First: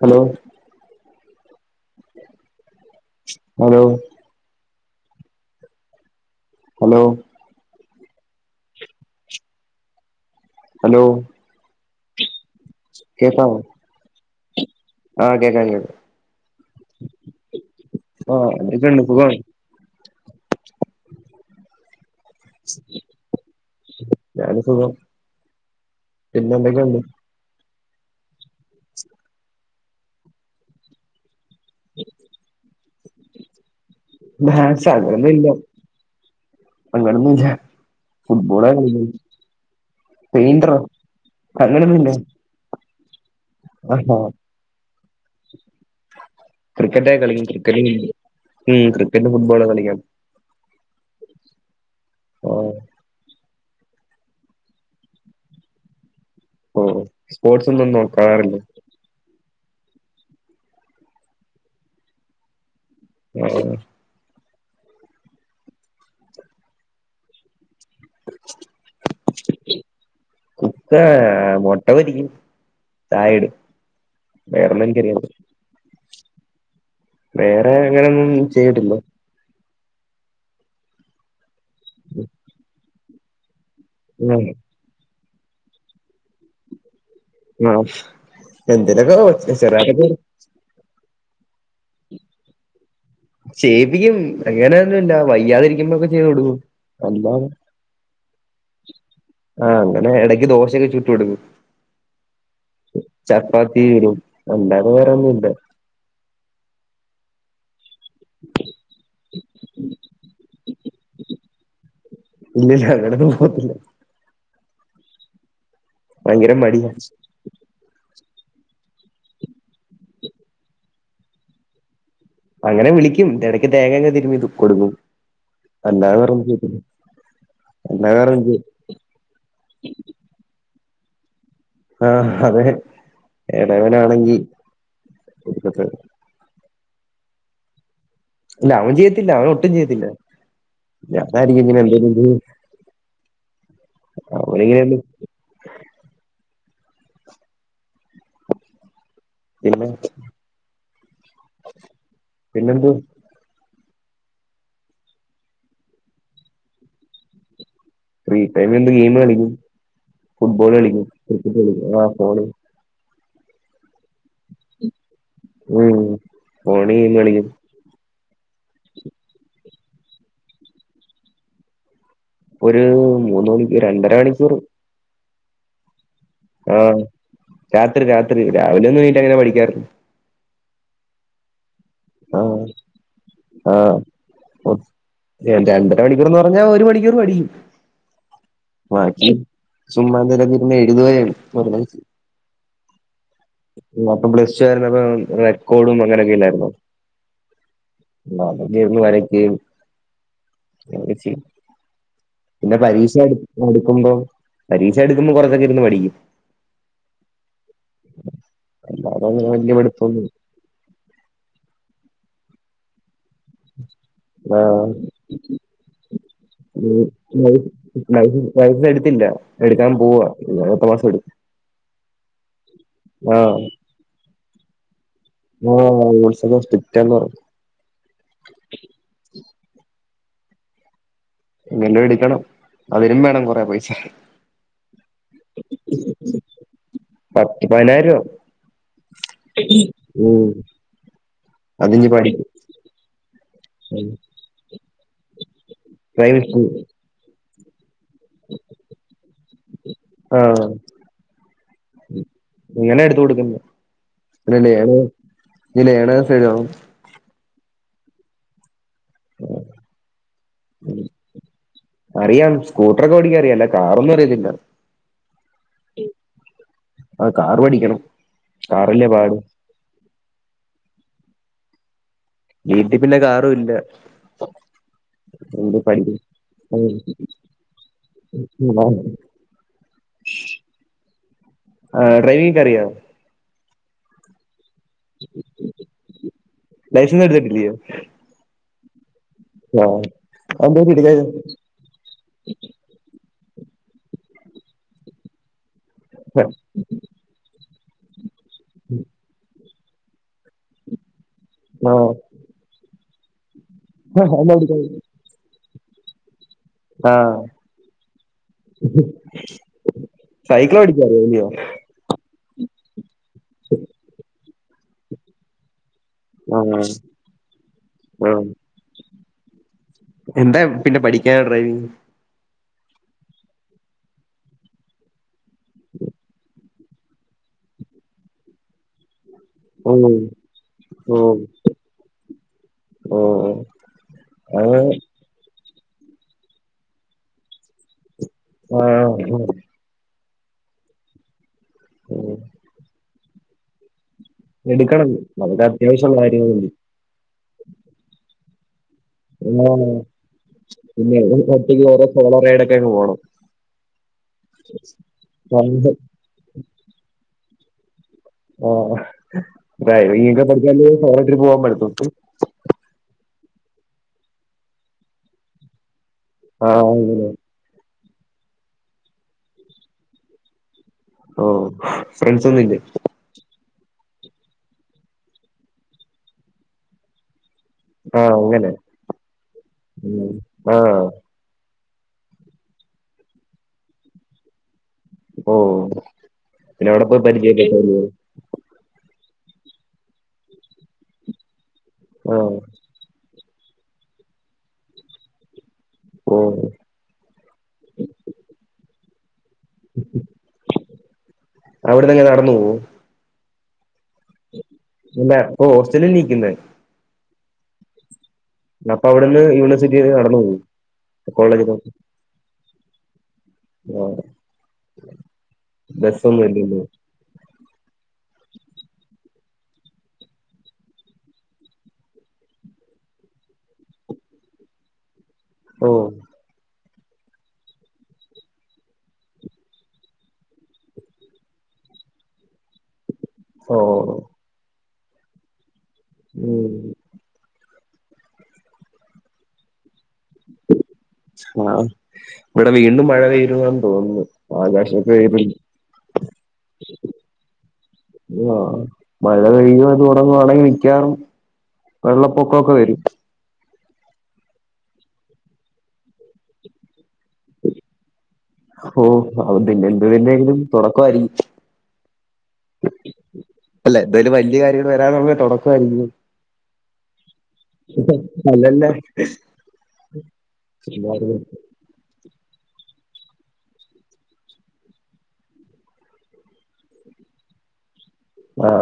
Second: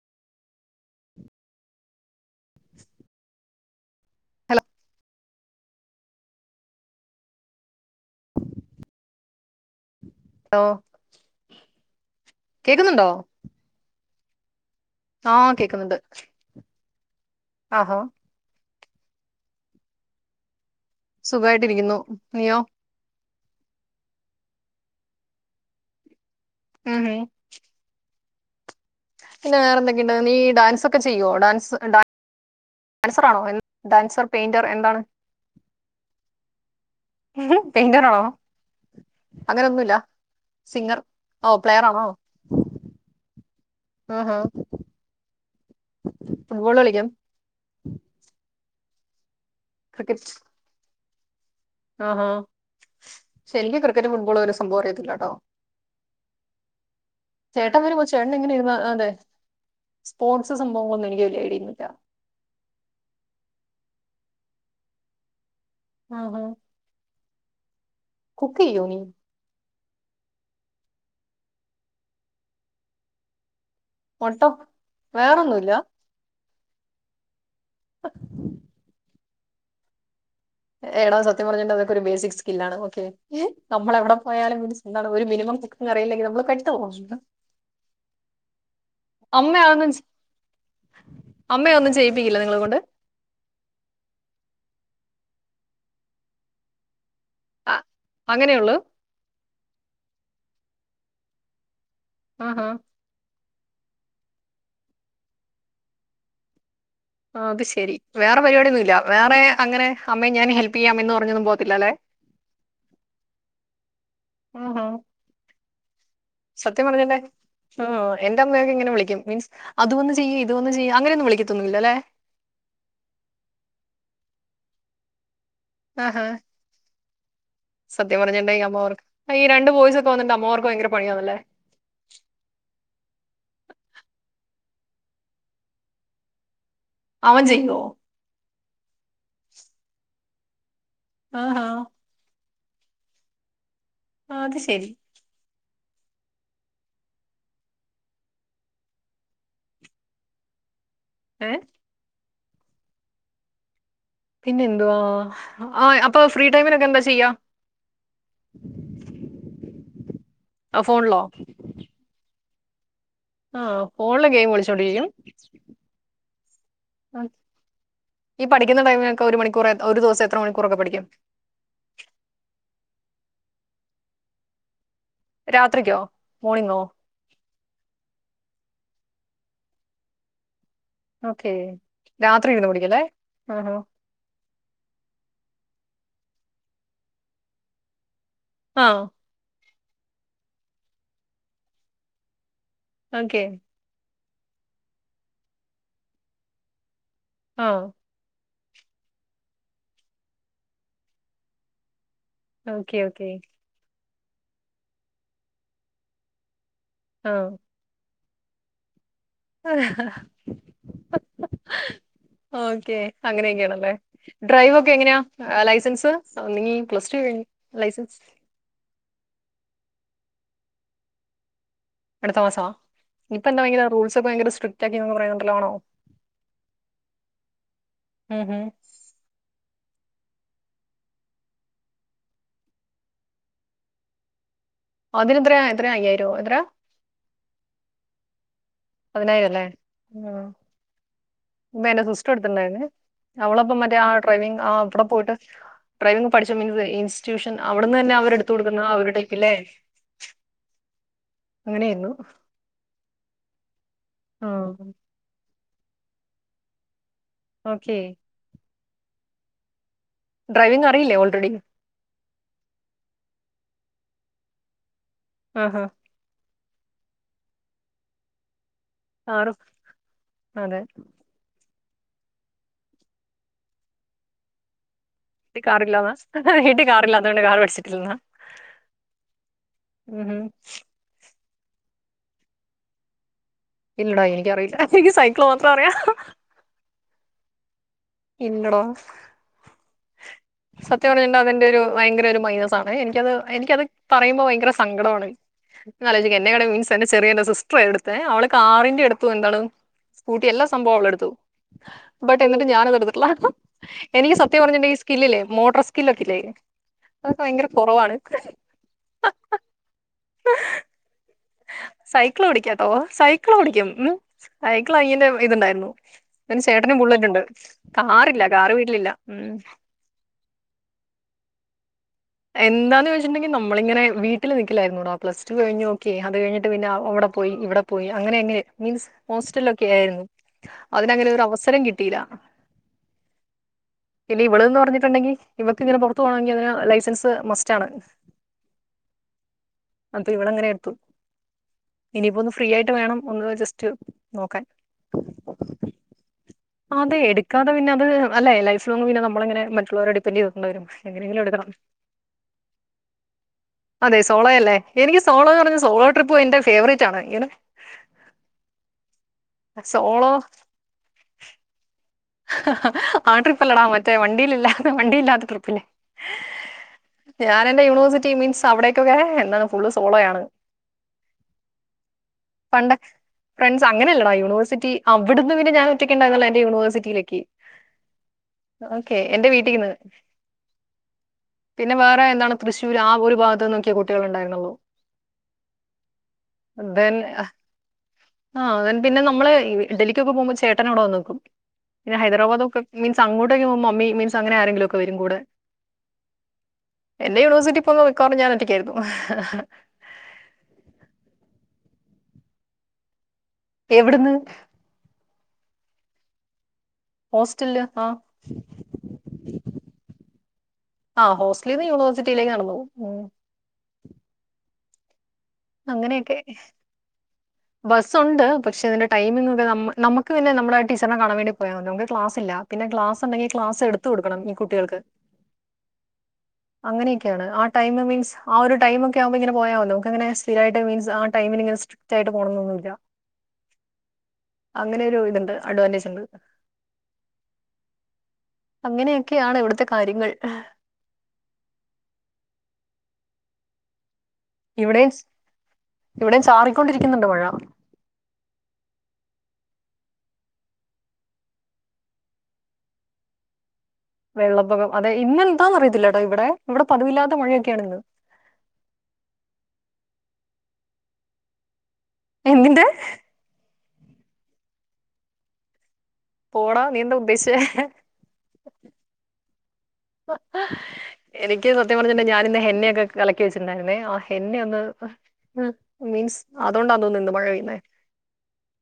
Hello hello hello hello hello കേക്കുന്നുണ്ടോ കേക്കാവൊ ആ കേക്ക്ന്ന്ണ്ട് ആ ഹാ എന്തെക്കേണ്ട് സുഗാണോ സുഖവായിട്ടിരിക്കുന്നു നിയോ ഞാന് സുഖം പിന്നെ എന്തെക്കെയ്ണ്ട് ഉം ഉം പിന്നെ വേറെന്തൊക്കെയ്ണ്ട് നീ ഡാൻസൊക്കെ ചെയ്യോ ഡാൻ ൻസ് ഡാ ഡാൻസർ ആണോ ഡൻസർ പെയിന്റർ ഡാൻസ് എന്താണ് അങ്ങനൊന്നുല്ല അങ്ങനൊന്നുല്ല പെയിന്ററാണോ ഫുട്ബോളാ കളിക്കുന്നെ അങ്ങനൊന്നുല്ല പെയിന്ററോ സിങ്ങർ ഓ പ്ലയറാണോ ആ ക്രിക്കറ്റ കളിക്കും ക്രിക്കറ്റ [unintelligible] ഉം ക്രിക്കറ്റും ഫുട്ബോള് കളിക്കാം ആ ആ ആഹ് ഷേനിക്ക് ക്രിക്കറ്റും ഫുട്ബോളും ഒരു സംഭവം അറിയത്തില്ലട്ടോ മ്മ് മ്മ് സ്പോർട്സ് ഒന്നും എങ്ങനെ നോക്കാറില്ലേ ഇരുന്ന അതെ സ്പോർട്സ് സംഭവങ്ങളൊന്നും എനിക്ക് വലിയ ഐഡിയൊന്നില്ല ആ ആ ആ കുക്കേയ്യോ നീ കുക്ക് മുട്ട പൊരിക്കും ചായയിടും ഒട്ട വേറൊന്നുംല്ല വേറെ അങ്ങനെയൊന്നും ചെയ്തിട്ടില്ല. എടാ സത്യം പറഞ്ഞ അതൊക്കെ ഒരു ബേസിക്ക് സ്കില്ലാണ്. ഏ നമ്മളെവിടെ ആഹ് പോയാലും [inaudible] ഒരു മിനമം കുക്കിങ്ങറിയില്ലെങ്കി നമ്മള് പെട്ട പോകുന്നത് ആ [inaudible] അമ്മ ഒന്നും ചെയ്യിപ്പിക്കില്ല നിങ്ങളെ കൊണ്ട് ചെയ്യിപ്പിക്കും അങ്ങനെയൊന്നുംല്ല വയ്യാതി ഇരിക്കുമ്പോക്കെ ചെയ്തു കൊടുക്കും അല്ലാതെ അങ്ങനെയൊള്ളു. ആ അങ്ങനെ ഇടക്ക് ദോശയൊക്കെ ചുട്ട് കൊടുക്കും. ആ ആ [unintelligible] അല്ലാതെ വേറൊന്നും ഇല്ല അത് ശെരി വേറെ പരിപാടിയന്നുമില്ല വേറെ അങ്ങനെ അമ്മയെ ഞാൻ ഹെൽപ് ചെയ്യാം എന്ന് പറഞ്ഞൊന്നും പോകത്തില്ല അല്ലെ. ഇല്ലില്ല അങ്ങനൊന്നും പോകത്തില്ല ആ ആ ഭയങ്കര സത്യം മടിയാ പറഞ്ഞല്ലേ ഉ എന്റെ അമ്മയൊക്കിങ്ങനെ വിളിക്കും മീൻസ് അത് വന്ന് ചെയ് ഇത് വന്ന് ചെയ്യ് അങ്ങനെ ഒന്നും വിളിക്കത്തൊന്നുമില്ല അല്ലേ അങ്ങനെ വിളിക്കും ഇടക്ക് തേങ്ങക്കെ തിരുമി കൊടുക്കും ആഹ അല്ലാതെ വേറൊന്നും ചെയ്യത്തില്ല അല്ലാതെ സത്യം വേറൊന്നും പറഞ്ഞിട്ടണ്ട ചെയ്യ ഈ അമ്മ്മാർക്ക് ഈ രണ്ടു ബോ യിസൊക്കെ വന്നിട്ടുണ്ടെ അമ്മ്മാർക്ക് ഭയങ്കര പണിയ അല്ലേ ആ അതെ എളേവനാണെങ്കി ഒടുക്കത്തെ അവൻ ചെയ്യുവോ? ഇല്ല, അവൻ ചെയ്യത്തില്ല. അവൻ ഒട്ടും ചെയ്യത്തില്ല. ഞാനാരിക്കും ആഹാ ഇങ്ങനെ എന്തേലും ഇത് ആ, അത് ശരി [unintelligible] പിന്നെ? ഏ പിന്നെന്തുവാ? പിന്നെന്തുവാ? ആ അപ്പൊ ഫ്രീ ടൈമിനൊക്കെ എന്താ ചെയ്യാ? ഫ്രീ ടൈമിലിരുന്ന് ഗെയിമ് കളിക്കും. ഫുട്ബോള് ആ, കളിക്കും. ഫോണിലോ ക്രിക്കറ്റ് കളിക്കും. ആ ഫോണി ആ [unintelligible] ഗെയിമ് കളിച്ചോണ്ടിരിക്കും. ഉം ഫോണിൽ ഗെയിം കളിക്കും ഈ പഠിക്കുന്ന ടൈമിലൊക്കെ ഒര് മണിക്കൂറ് ഒരു ദിവസം എത്ര മണിക്കൂറൊക്കെ പഠിക്കും ഒരു മൂന്ന് മണിക്കൂർ രണ്ടര മണിക്കൂർ രാത്രിക്കോ ആ മോർണിംഗോ രാത്രി രാത്രി രാവിലെ ഒന്നും എണീറ്റ് അങ്ങനെ പഠിക്കാറില്ല ഓക്കെ ആ രാത്രി ഇരുന്ന് പഠിക്കുല്ലേ ആ രണ്ടര മണിക്കൂർന്ന് പറഞ്ഞാ ഒരു മണിക്കൂർ പഠിക്കും ആ ബാക്കി ചുമ്മാ തിരുന്ന് എഴുതുകയാണ് [unintelligible] ഓക്കെ പ്ലസ് ടു ആയിരുന്നപ്പം റെകോഡും അങ്ങനെയൊക്കെ ഇണ്ടായിരുന്നു ആ പുതിയതൊന്ന് വരക്കുകയും [unintelligible] ചെയ്യും പിന്നെ ഓക്കെ പരീക്ഷ ഓക്കെ അട് അട്ക്കുമ്പോ പരീക്ഷ അടുക്കുമ്പോൾ കൊറച്ചൊക്കെ ഇരുന്ന് പഠിക്കും ആ അല്ലാതെ അങ്ങനെ ആ വലിയ ഹാ പഠിത്തൊന്നും ഓക്കെ അങ്ങനെയൊക്കെയാണല്ലേ ആ ഡ്രൈവ് ഒക്കെ എങ്ങനെയാ ലൈസൻസ് നീ പ്ലസ്ടു കഴിഞ്ഞ് ലൈസൻസ് ലൈസൻസ് എടുത്തില്ല എടുക്കാൻ പോവാ അടുത്ത മാസം എടു അടുത്ത മാസാ ഇപ്പൊ എന്താ ഭയങ്കര റൂൾസ് ഒക്കെ ഭയങ്കര സ് [unintelligible] ഓ റൂൾസ് എല്ലാം സ്ട്രിക്റ്റ് ആണെന്ന് പറഞ്ഞു ഉം ഉം. എങ്ങനേം എടുക്കണം അതിനും വേണം കൊറെ പൈസ അതിനത്രയാ എത്രയാ അയ്യായിരോ എത്രെയാ പത്ത് പയ്നായിരൂപാവും പതിനായിരംല്ലേ വേ എന്റെ അതിഞ്ഞ് സിസ്റ്റർ പഠിക്കും എടുത്തിണ്ടായിര്ന്ന് അവളപ്പം മറ്റേ ആ ഡ്രൈവിങ്ങ് ആ അവടെ പോട്ട് ഡ്രൈവിങ് പ്രൈവറ്റ് പഠിച്ചു സ്കൂൾ മിൻസ് ഇൻസ്റ്റു [unintelligible] അവിടന്ന് തന്നെ അവർ എടുത്ത് കൊടുക്കുന്ന ആഒരുടൈപ്പില്ലേ ആഹ് അങ്ങനെയരുന്നു റേഡിആയോ അത് ഇനി ലേണേയ്സ് എഴുതണം ഓക്കെ ഡ്രൈവിംഗ് അറിയില്ലേ ഓൾറെഡി അറിയാം സ്കൂട്ടർ ഒക്കെ ഓടിക്ക ഇല്ല കാറൊന്നും അറിയത്തില്ല ആ ഹാ ആ കാറ് പഠിക്കണം കാറല്ലേ പാട് ആറോ അതെ വീട്ടിപ്പിന്നെ കാറു ഇല്ല ഒ ട്ടി കാറില്ലാന്നാ വീട്ടി കാറില്ലാത്തോണ്ട് കാറ് പഠിച്ചിട്ടില്ലന്നാ മ്ഹ് ആ ഡ്രൈവിംഗ്കൊ അറിയാവോ ഇല്ലെടാ എനിക്കറിയില്ല എനിക്ക് സൈക്കിൾ മാത്ര അറിയ ലിയൊ ഇല്ലടാ അതെന്താ സത്യം എടുക്കാഞ്ഞേ പറഞ്ഞണ്ട അതിന്റെ ഒരു ഭയങ്കര ഒരു മൈനസ് ആണ് എനിക്കത് എനിക്കത് പറയുമ്പോ ഭയങ്കര സങ്കടാണ് നാലേയ്ചൊക്ക്യ എന്നെ കാളും മിൻസ് എന്നെ ചെറിയ എന്റെ സിസ് പ്പൊ എടുത്തേ അവള് കാറിന്റെടുത്തു എന്താണ് സ്കൂട്ടി എല്ലാം സംഭവളെടുത്തു ആഹ് ബട്ട് എന്നിട്ട് ഞാന [unintelligible] എനിക്ക് അതെന്താ സത്യം പറഞ്ഞി ന്റീ സ്കില്ലില്ലേ മോട്രസ് കില്ലൊക്കില്ലേ ആ സൈക്കളോടിക്കറിയൊല്ലിയോ സൈക്കിളോടിക്കാട്ടോ സൈക്കിൾ ഓടിക്കും ഉം ഐക്കിള് അയ്യന്റെ ഇതുണ്ടായിരുന്നു പിന്നെ ആഹ് ചേട്ടന് ബുള്ളറ്റുണ്ട് കാറില്ല ആഹ് കാർ വീട്ടിലില്ല ഉം എന്താ പിന്നെ പഠിക്കായെ ഡ്രൈവിങ് എന്താന്ന് വെച്ചിട്ടെങ്കി നമ്മളിങ്ങനെ വീട്ടില് നിക്കില്ലായിരുന്നോടാ പ്ലസ് ത്ത് കഴിഞ്ഞോക്കെ അത് കഴിഞ്ഞ് പിന്നെ അവ്ടെ പോയി ഇവ് ടെ പോയി അങ്ങനെ എങ്ങനെ മീൻസ് ഹോസ്റ്റലൊക്കെ ഓഹ് ആയിരുന്നു അതിനങ്ങനെ ഓഹ് ഒരു അവസരം കിട്ടിയില്ല ഓഹ് പിന്നെ അത് ഇവടിന്ന് പറഞ്ഞിട്ടുണ്ടെങ്കിൽ ഇവക്കിങ്ങനെ പുറത്ത് പോണോങ്കി എന്തിനാ ലൈസൻസ് പ്പ് മസ്റ്റാണ് ആ ഒ അന്തു ഇവളങ്ങനെ എടുത്തു ഇനിയിപ്പോ ഒന്ന് ഫ്രീ ആയിട്ട് വേണം ഒന്ന് ജസ്റ്റ് നോക്കാൻ എടുക്കണം അതൊക്ക അത്യാവശ്യം ഒള്ള കാര്യങ്ങൾ അല്ലെ അതേ എടുക്കാതെ പിന്നെ അത് അല്ലെ ലൈ [unintelligible] പിന്നെ എങ്ങനെങ്കിലും എടുക്കണം ഒറ്റയ്ക്ക് ഓരോ സോളോ റൈഡോക്കെ അങ്ങ് പോണം. അതെ സോളോയല്ലേ എനിക്ക് സോളോ എന്ന് പറഞ്ഞ സോളോ ട്രിപ്പ് എന്റെ ഫേവറേറ്റ് ആണ്. അയ്യടാ ഓ ഡ്രൈവിംഗ് ഒക്കേ പഠിച്ചാലല്ലെ സോളോ ട്രിപ്പ്‌ പോവാൻ പറ്റത്തോളു. ആ ട്രിപ്പ് അല്ലടാ മറ്റേ വണ്ടീലല്ലാത്ത വണ്ടി ഇല്ലാത്ത ട്രിപ്പില്ലേ ആഹ് അങ്ങനെ ഞാൻ എന്റെ യൂണിവേഴ്സി റ്റി മീൻസ് അവിടേക്കൊക്കെ എന്താണ് ഫുള് സോളോയാണ്. ഓ ഫ്രണ്ട്സ്‌ ഒന്നുവില്ലേ? പണ്ട് ഫ്രണ്ട്സ് അങ്ങനെയല്ലടാ യൂണേഴ്സിറ്റി അവിടുന്ന് പിന്നെ ഞാൻ ഒറ്റക്കുണ്ടായിരുന്നുള്ളൂ എന്റെ യൂണേഴ്സ് റ്റിയിലേക്ക് ആഹ് അങ്ങനെ വീട്ടീന്ന്. ഉം ആഹ് പിന്നെ വേറെ എന്താണ് തൃശ്ശൂര് ആ ഒരു ഭാഗത്ത് നിന്നൊക്കെയേ കുട്ടികള് ഉണ്ടായിരുന്നുള്ളൂ. ഓ പിന്നെ അവിടെ ദെൻ പോയി പരിചയപെട്ട് അല്ലെ ആ ദെൻ പിന്നെ നമ്മള് ഈ ഡല്ലിക്കൊക്കെ പോകുമ്പോ ചേട്ടനവിടെ വന്ന് നിക്കും. പിന്നെ ആഹ് ഹൈദരാബാദ് ഒക്കെ മീൻസ് അങ്ങോ ട്ടൊക്കെ പോകുമ്പോ മമ്മി മീൻസ് അങ്ങനെ ആരെങ്കിലും ഒക്കെ വരും കൂടെ ഓഹ് എന്റെ യൂണിവേഴ്സിറ്റി പോകുന്ന മിക്കാവാറും ഞാനോറ്റക്കായിരുന്നു. ഇഹ ഇഹ അവിടെന്നെങ്ങനെ നടന്നു പോവോ? എവിടെന്ന്? ഓ ഹോസ്റ്റലി നീക്കുന്നെ? ഹോസ്റ്റലില് ആഹ് അപ്പൊ അവിടുന്ന് യൂണിവേഴ്സിറ്റി വരേ നടന്നു പോവും. ആ കോളേജ് കാ ഹോസ്റ്റലിന്ന് യൂണിവേഴ്സിറ്റിയിലേക്ക് നടന്നു ഉം ആഹ് ബസ്സൊന്നും ഇല്ലല്ലേ ബസ്സ് ഒണ്ട് പക്ഷെ അതിന്റെ ടൈമിംഗ് ഒക്കെ നമ് നമ്മക്ക് പിന്നെ നമ്മടെ ടീച്ചറിനെ കാണാൻ വേണ്ടി പോയാ മതി നമുക്ക് ക്ലാസ് ഇല്ല പിന്നെ ക്ലാസ് ഒണ്ടെങ്കി ക്ലാസ് എടുത്തു കൊടുക്കണം ഈ കുട്ടികൾക്ക്. ഓ അങ്ങനെയൊക്കെയാണ് ആ ടൈം മീൻസ് ആ ഒരു ടൈമൊക്കെ ആകുമ്പോ ഇങ്ങനെ പോയാ മതി. നമുക്കങ്ങനെ സ്ഥിരായിട്ട് മീൻസ് ആ ടൈമിനിങ്ങനെ സ്ട്രി ക്റ്റ് ആയിട്ട് പോണന്നൊന്നുമില്ല. ഓ അങ്ങനെ ഒരു [unintelligible] ഉം അങ്ങനെയൊക്കെയാണ് ഇവിടുത്തെ കാര്യങ്ങൾ ആ ഇവിടെ വീണ്ടും മഴ [unintelligible] തോന്നുന്നു ഇവിടെയും ഇവിടെയും ചാറിക്കൊണ്ടിരിക്കുന്നുണ്ട് മഴ ആഹ് മഴ [unintelligible] വെള്ളപ്പൊക്കമൊക്കെ വരും വെള്ളപ്പൊക്കം അതെ ഇന്നെന്താ അറിയത്തില്ല കേട്ടോ ഇവിടെ ഇവിടെ പതിവില്ലാത്ത മഴയൊക്കെയാണ് ഇന്ന് ഓ [unintelligible] തുടക്കമായിരിക്കും എന്തിന്റെ അല്ല എന്തായാലും വല്യ കാര്യങ്ങൾ വരാനുള്ളതിന്റെ തൊടക്കായിരിക്കുംമ്ന്ന് പോടാ നീന്താ ഉദ്ദേശിച്ചേ അല്ലല്ല എനിക്ക് സത്യം പറഞ്ഞണ്ടേ ഞാനിന്നെ എണ്ണയൊക്കെ കലക്കി വെച്ചിട്ട്ണ്ടായിരുന്നേ ആ എണ്ണയൊന്ന് ഒന്ന് മീൻസ് അതുകൊണ്ടാന്ന് തോന്നുന്നു ഇന്ന് മഴ പെയ്യുന്നേ ആ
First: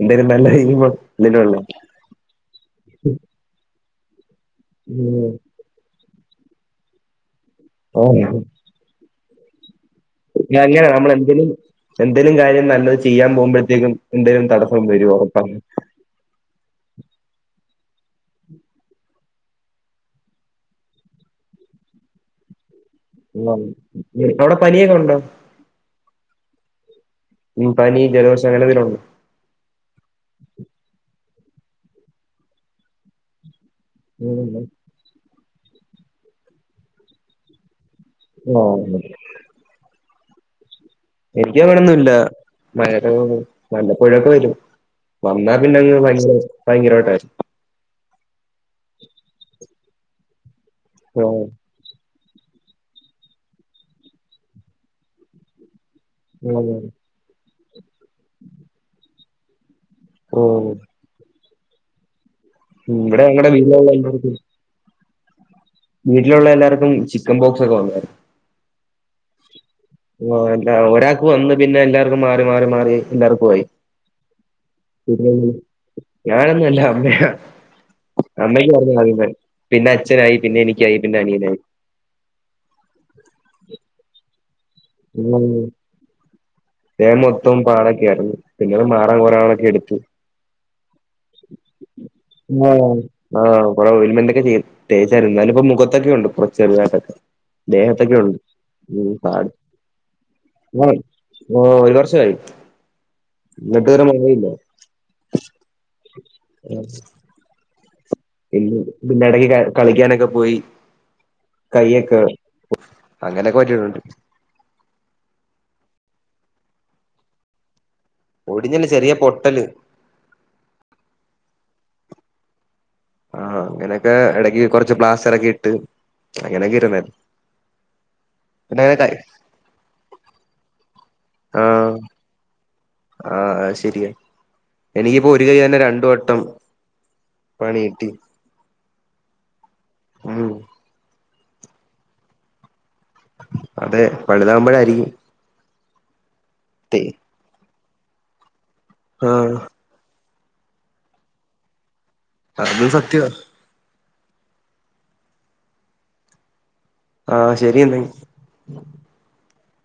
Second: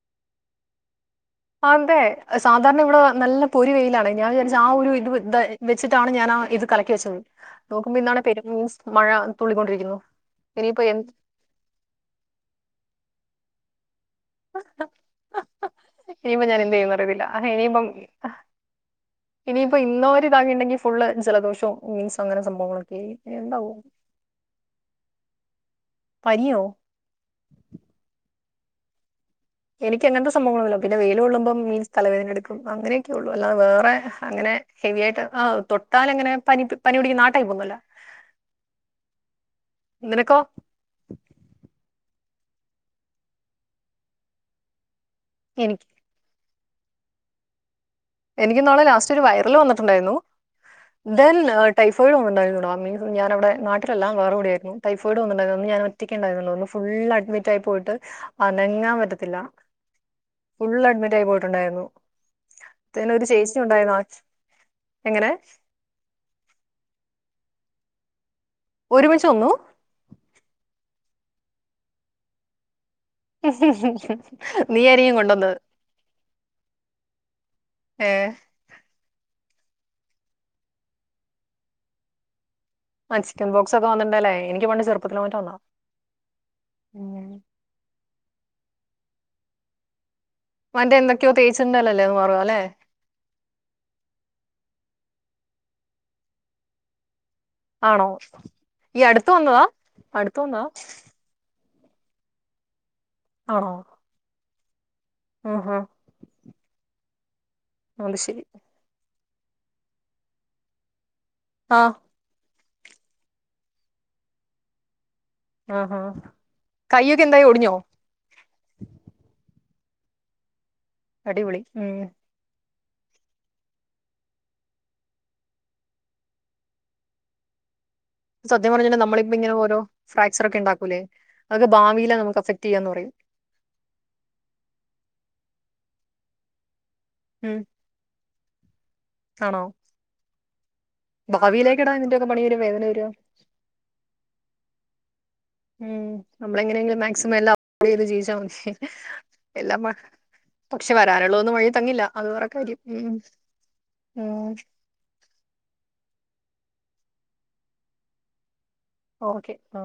എന്തായും നല്ല [unintelligible] അതെ സാധാരണ ഇവിടെ നല്ല പൊരി വെയ് ലാണെ ഞാൻ വിചാരിച് ആ ഒരു ഇത് ഇത വെച് ട്ടാണ് ഞാനാ ഇത് കലക്കി വെച്ചത് നോക്കുമ്പോ ആ ഇന്നാണേ പെരുംമഴ തുള്ളിക്കൊണ്ടിരിക്കുന്നു ഇനിയിപ്പോ അങ്ങനെ നമ്മൾ എന്ത് എന്തേലും എന്തേലും കാര്യം നല്ലത് ചെയ്യാൻ പോകുമ്പോഴ ത്തിനും എന്തേലും തടസ്സം വരും ഒറപ്പാ റിയത്തില്ല ഹേമം ഇനിയിപ്പോ ഇന്നോ [unintelligible] ഫുള്ള് ജലദോഷോ മീൻസ് അങ്ങനെ സംഭവങ്ങളൊ [unintelligible] ആ അവിടെ പനിയെങ്ങനെ ഉണ്ട് പനിയോ ഉം പനി ജലദോഷം അങ്ങനെ [unintelligible] എനിക്ക് അങ്ങനത്തെ സംഭവങ്ങളൊന്നുമില്ല പിന്നെ വെയിൽ കൊള്ളുമ്പം മീൻസ് തലവേദനെടുക്കും അങ്ങനെയൊക്കെ ഉള്ളൂ അല്ലാതെ വേ പ്പഴ് അങ്ങനെ ഉണ്ടോ ഹെവി ആയിട്ട് ആ തൊ [unintelligible] അങ്ങനെ പനി പനി പിടികുന്നാടൈപ്പൊന്നല്ല ആ നിനക്കോ എനക്കിവടൊന്നുല്ല [unintelligible] വല്ലപ്പോഴൊക്കെ വരും വന്നാ എനിക്ക് പിന്നങ്ങ് [unintelligible] ഭയങ്കരായിട്ടായിരിക്കും എനിക്ക് നാളെ ലാസ്റ്റ് ഒരു വൈറൽ വന്നിട്ടുണ്ടായിരുന്നു ത് ആഹ് എന്നാ ടൈഫോയിഡ [unintelligible] [unintelligible] ഞാന അവിടെ നട്ടിലെല്ല വേ കട ആയിരുന്ന ടൈഫോഡ് വന്നുണ്ടായി അന്ന് ഞാൻ റ്റക്കെ ഉണ്ടയന്നുള്ളു ആഹ് ഫുൾ അഡ്മിറ്റ് റ്റായി പോയിട്ട് അനങ്ങാൻ പറ്റത്തില്ല ആഹ് ഫുൾ അഡ്മിറ്റ് ആയി പോ ട്ടുണ്ടായിരുന്നു ഇവിടെ ഞങ്ങടെ വീ എങ്ങനെ വീട്ടിലുള്ള എല്ലാർക്കും ചിക്കൻ ബോക്സ്ഒക്കെ വന്നാരുന്നു ഒരുമിച്ച വന്നു ഒരാൾക്ക് വന്ന് പിന്നെ എല്ലാവർക്കും മാറി മാറി മാറി എല്ലാവർക്കും ഉ ആയി ഉ ഉ പിന്നെ ഞാനൊന്നുംല്ല അമ്മ ഏ അമ്മക്ക് പറഞ്ഞ അതിൻ പിന്നെ അച്ഛനായി പിന്നെ എനിക്കായി പിന്നെ അനിയനായി ആ ചിക്കൻ ബോക്സ് ഒക്കെ വന്നിണ്ടല്ലേ എനിക്ക് വണ്ട് ചെറുപ്പത്തിലിലോമീറ്റ വന്ന ഞ മൊത്തം പാടൊക്കെ ആയിരുന്നു പിന്നെത് മാറാൻ കൊറേ നളൊക്കെ എടുത്തു മറ്റേ എന്തൊക്കെയോ തേച്ചിട്ടുണ്ടല്ലേ എന്ന് പറയുക അല്ലേ ആ ആഹ കൊ വ മന്തക്കച്ച ചെയ [unintelligible] തേച്ചായിരുന്ന എന്നാലിപ്പൊ മുഖത്തൊക്കെ ഉണ്ട് കുറ ചെറതായിട്ടൊക്കെ ആണോ ഈ അടുത്ത പാട വന്നതാ അടുത്ത വന്നവാ ആ ഒരു വർഷായി ആണോ എന്നിട്ട് ഇതുവര മാറിയില്ല ആഹാ ആ അള് ശരി പിന്നെടക്ക് ക കളിക്കാനൊക്കെ പോയി ആ കൈയ്യക്കെ അങ്ങനൊക്കെ വറ്റിടുണ്ട് ആ കയ്യൊക്കെ എന്തായി ഒടിഞ്ഞോ ഒടിഞ്ഞില്ല ചെറിയ പൊട്ടല് അടിപൊളി ഉം ആ അങ്ങനെക്കെ ഇടക്ക് കൊറച്ച് പ്ലാസ്റ്ററൊക്കെ ഇട്ട് അങ്ങനെക്കെ ഇരുന്നല് സത്യം പറഞ്ഞാ നമ്മളിപ്പ ഇങ്ങനെ ഓരോ ഫ്രാക്ചർ ഒക്കെ ഉണ്ടാക്കൂലേ അത് ഭാവിലാ നമക്ക് അ ആ അത് ശരിയാ എനിക്കിപ്പോ ഒ തി കഴിയാനെ രണ്ടുവട്ടം ഉം പണികിട്ടി ഉം ഭാവിയിലേക്ക് എടാ നിന്റെയൊക്കെ പണിയൊരു വേദന ആയി അതെ പണിതാവുമ്പഴാരിക്കും ഉം നമ്മളെങ്ങനെകിലും മാക്സിമം എല്ലാ പണിയ്ത് ജീവിച്ചാ മതി. ഹ് ആ പക്ഷെ വരാനുള്ളതൊന്നും വഴി തങ്ങില്ല. അതും സത്യവാ [unintelligible] ഉം ഊം ആ ശെരി ഇന്ന് ഓക്കെ ആ